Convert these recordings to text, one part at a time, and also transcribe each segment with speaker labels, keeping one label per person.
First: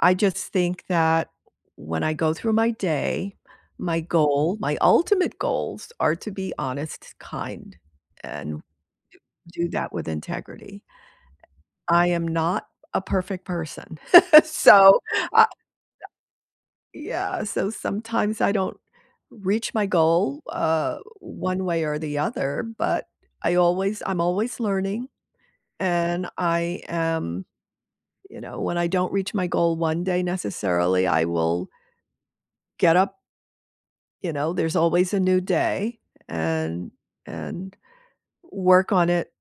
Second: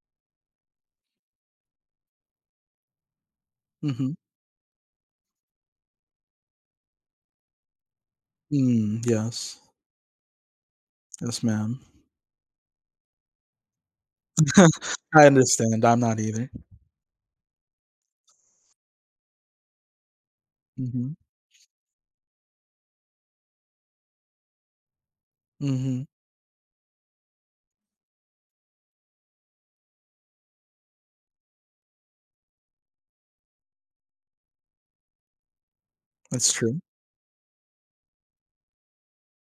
Speaker 1: I just think that, when I go through my day, my
Speaker 2: Mhm.
Speaker 1: goal my ultimate goals are to be honest, kind, and
Speaker 2: Mm, yes.
Speaker 1: do that with integrity.
Speaker 2: Yes, ma'am.
Speaker 1: I am not a perfect person, so,
Speaker 2: I
Speaker 1: uh
Speaker 2: understand, I'm not either.
Speaker 1: Yeah, so sometimes I don't reach my goal, uh,
Speaker 2: Mhm.
Speaker 1: one way or the other, but I always I'm always learning,
Speaker 2: Mhm.
Speaker 1: and I am you know, when I don't reach my goal one day necessarily, I will get up you know, there's always a new day,
Speaker 2: That's true.
Speaker 1: and and work on it,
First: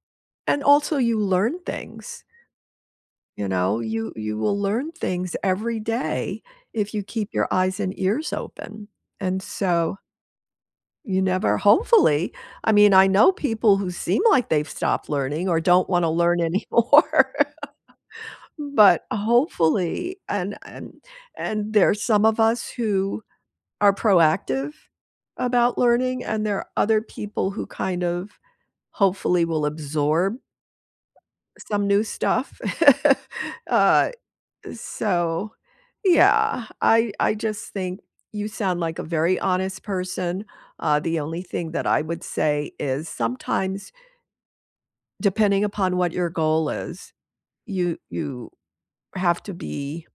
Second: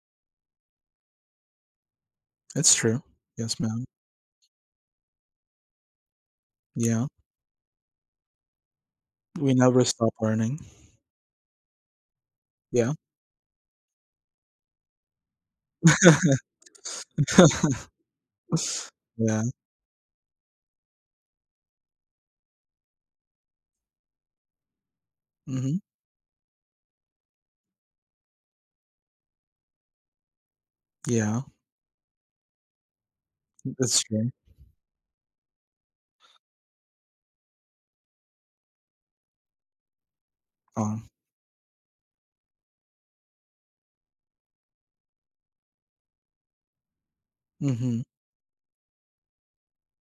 Speaker 1: and also you learn things.
Speaker 2: It's true.
Speaker 1: You
Speaker 2: Yes,
Speaker 1: know,
Speaker 2: ma'am.
Speaker 1: you you will learn things every day if you
Speaker 2: Yeah.
Speaker 1: keep your eyes and ears open, and
Speaker 2: We never
Speaker 1: so
Speaker 2: stop learning.
Speaker 1: you never hopefully I mean,
Speaker 2: Yeah.
Speaker 1: I know people who seem like they've stopped learning or don't wanna learn anymore. But
Speaker 2: Yeah.
Speaker 1: hopefully, and and and there are some of us who are proactive about
Speaker 2: Mhm.
Speaker 1: learning, and there are other people who kind of hopefully will absorb
Speaker 2: Yeah.
Speaker 1: some new stuff.
Speaker 2: M it's
Speaker 1: Uh,
Speaker 2: true.
Speaker 1: so yeah, I I just think you sound like a very honest person, uh,
Speaker 2: Aw.
Speaker 1: the only thing that I would say is sometimes depending upon what your goal is, you
Speaker 2: Mhm.
Speaker 1: you have to be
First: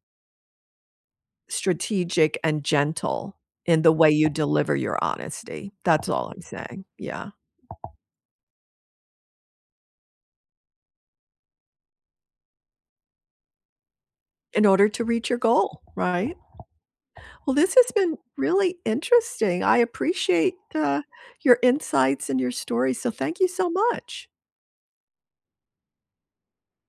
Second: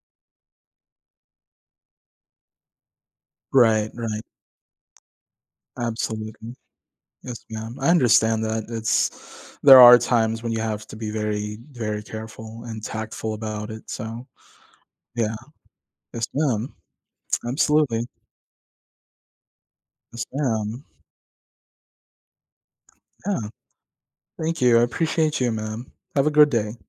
Speaker 1: strategic and gentle in
Speaker 2: Right,
Speaker 1: the way
Speaker 2: right.
Speaker 1: you deliver your honesty, that's all I'm
Speaker 2: Absolutely.
Speaker 1: saying, yeah.
Speaker 2: Yes, ma'am, I understand that, it's there are times when you have to be very very careful and tactful about it, so
Speaker 1: In order to reach
Speaker 2: Yeah.
Speaker 1: your goal,
Speaker 2: Yes,
Speaker 1: right?
Speaker 2: ma'am.
Speaker 1: Well, this's
Speaker 2: Absolutely.
Speaker 1: been really interesting, I
Speaker 2: Yes,
Speaker 1: appreciate,
Speaker 2: ma'am.
Speaker 1: uh, your insights and your story, so
Speaker 2: Yeah.
Speaker 1: thank you so much.
Speaker 2: Thank you, I appreciate you, ma'am. Have a good day.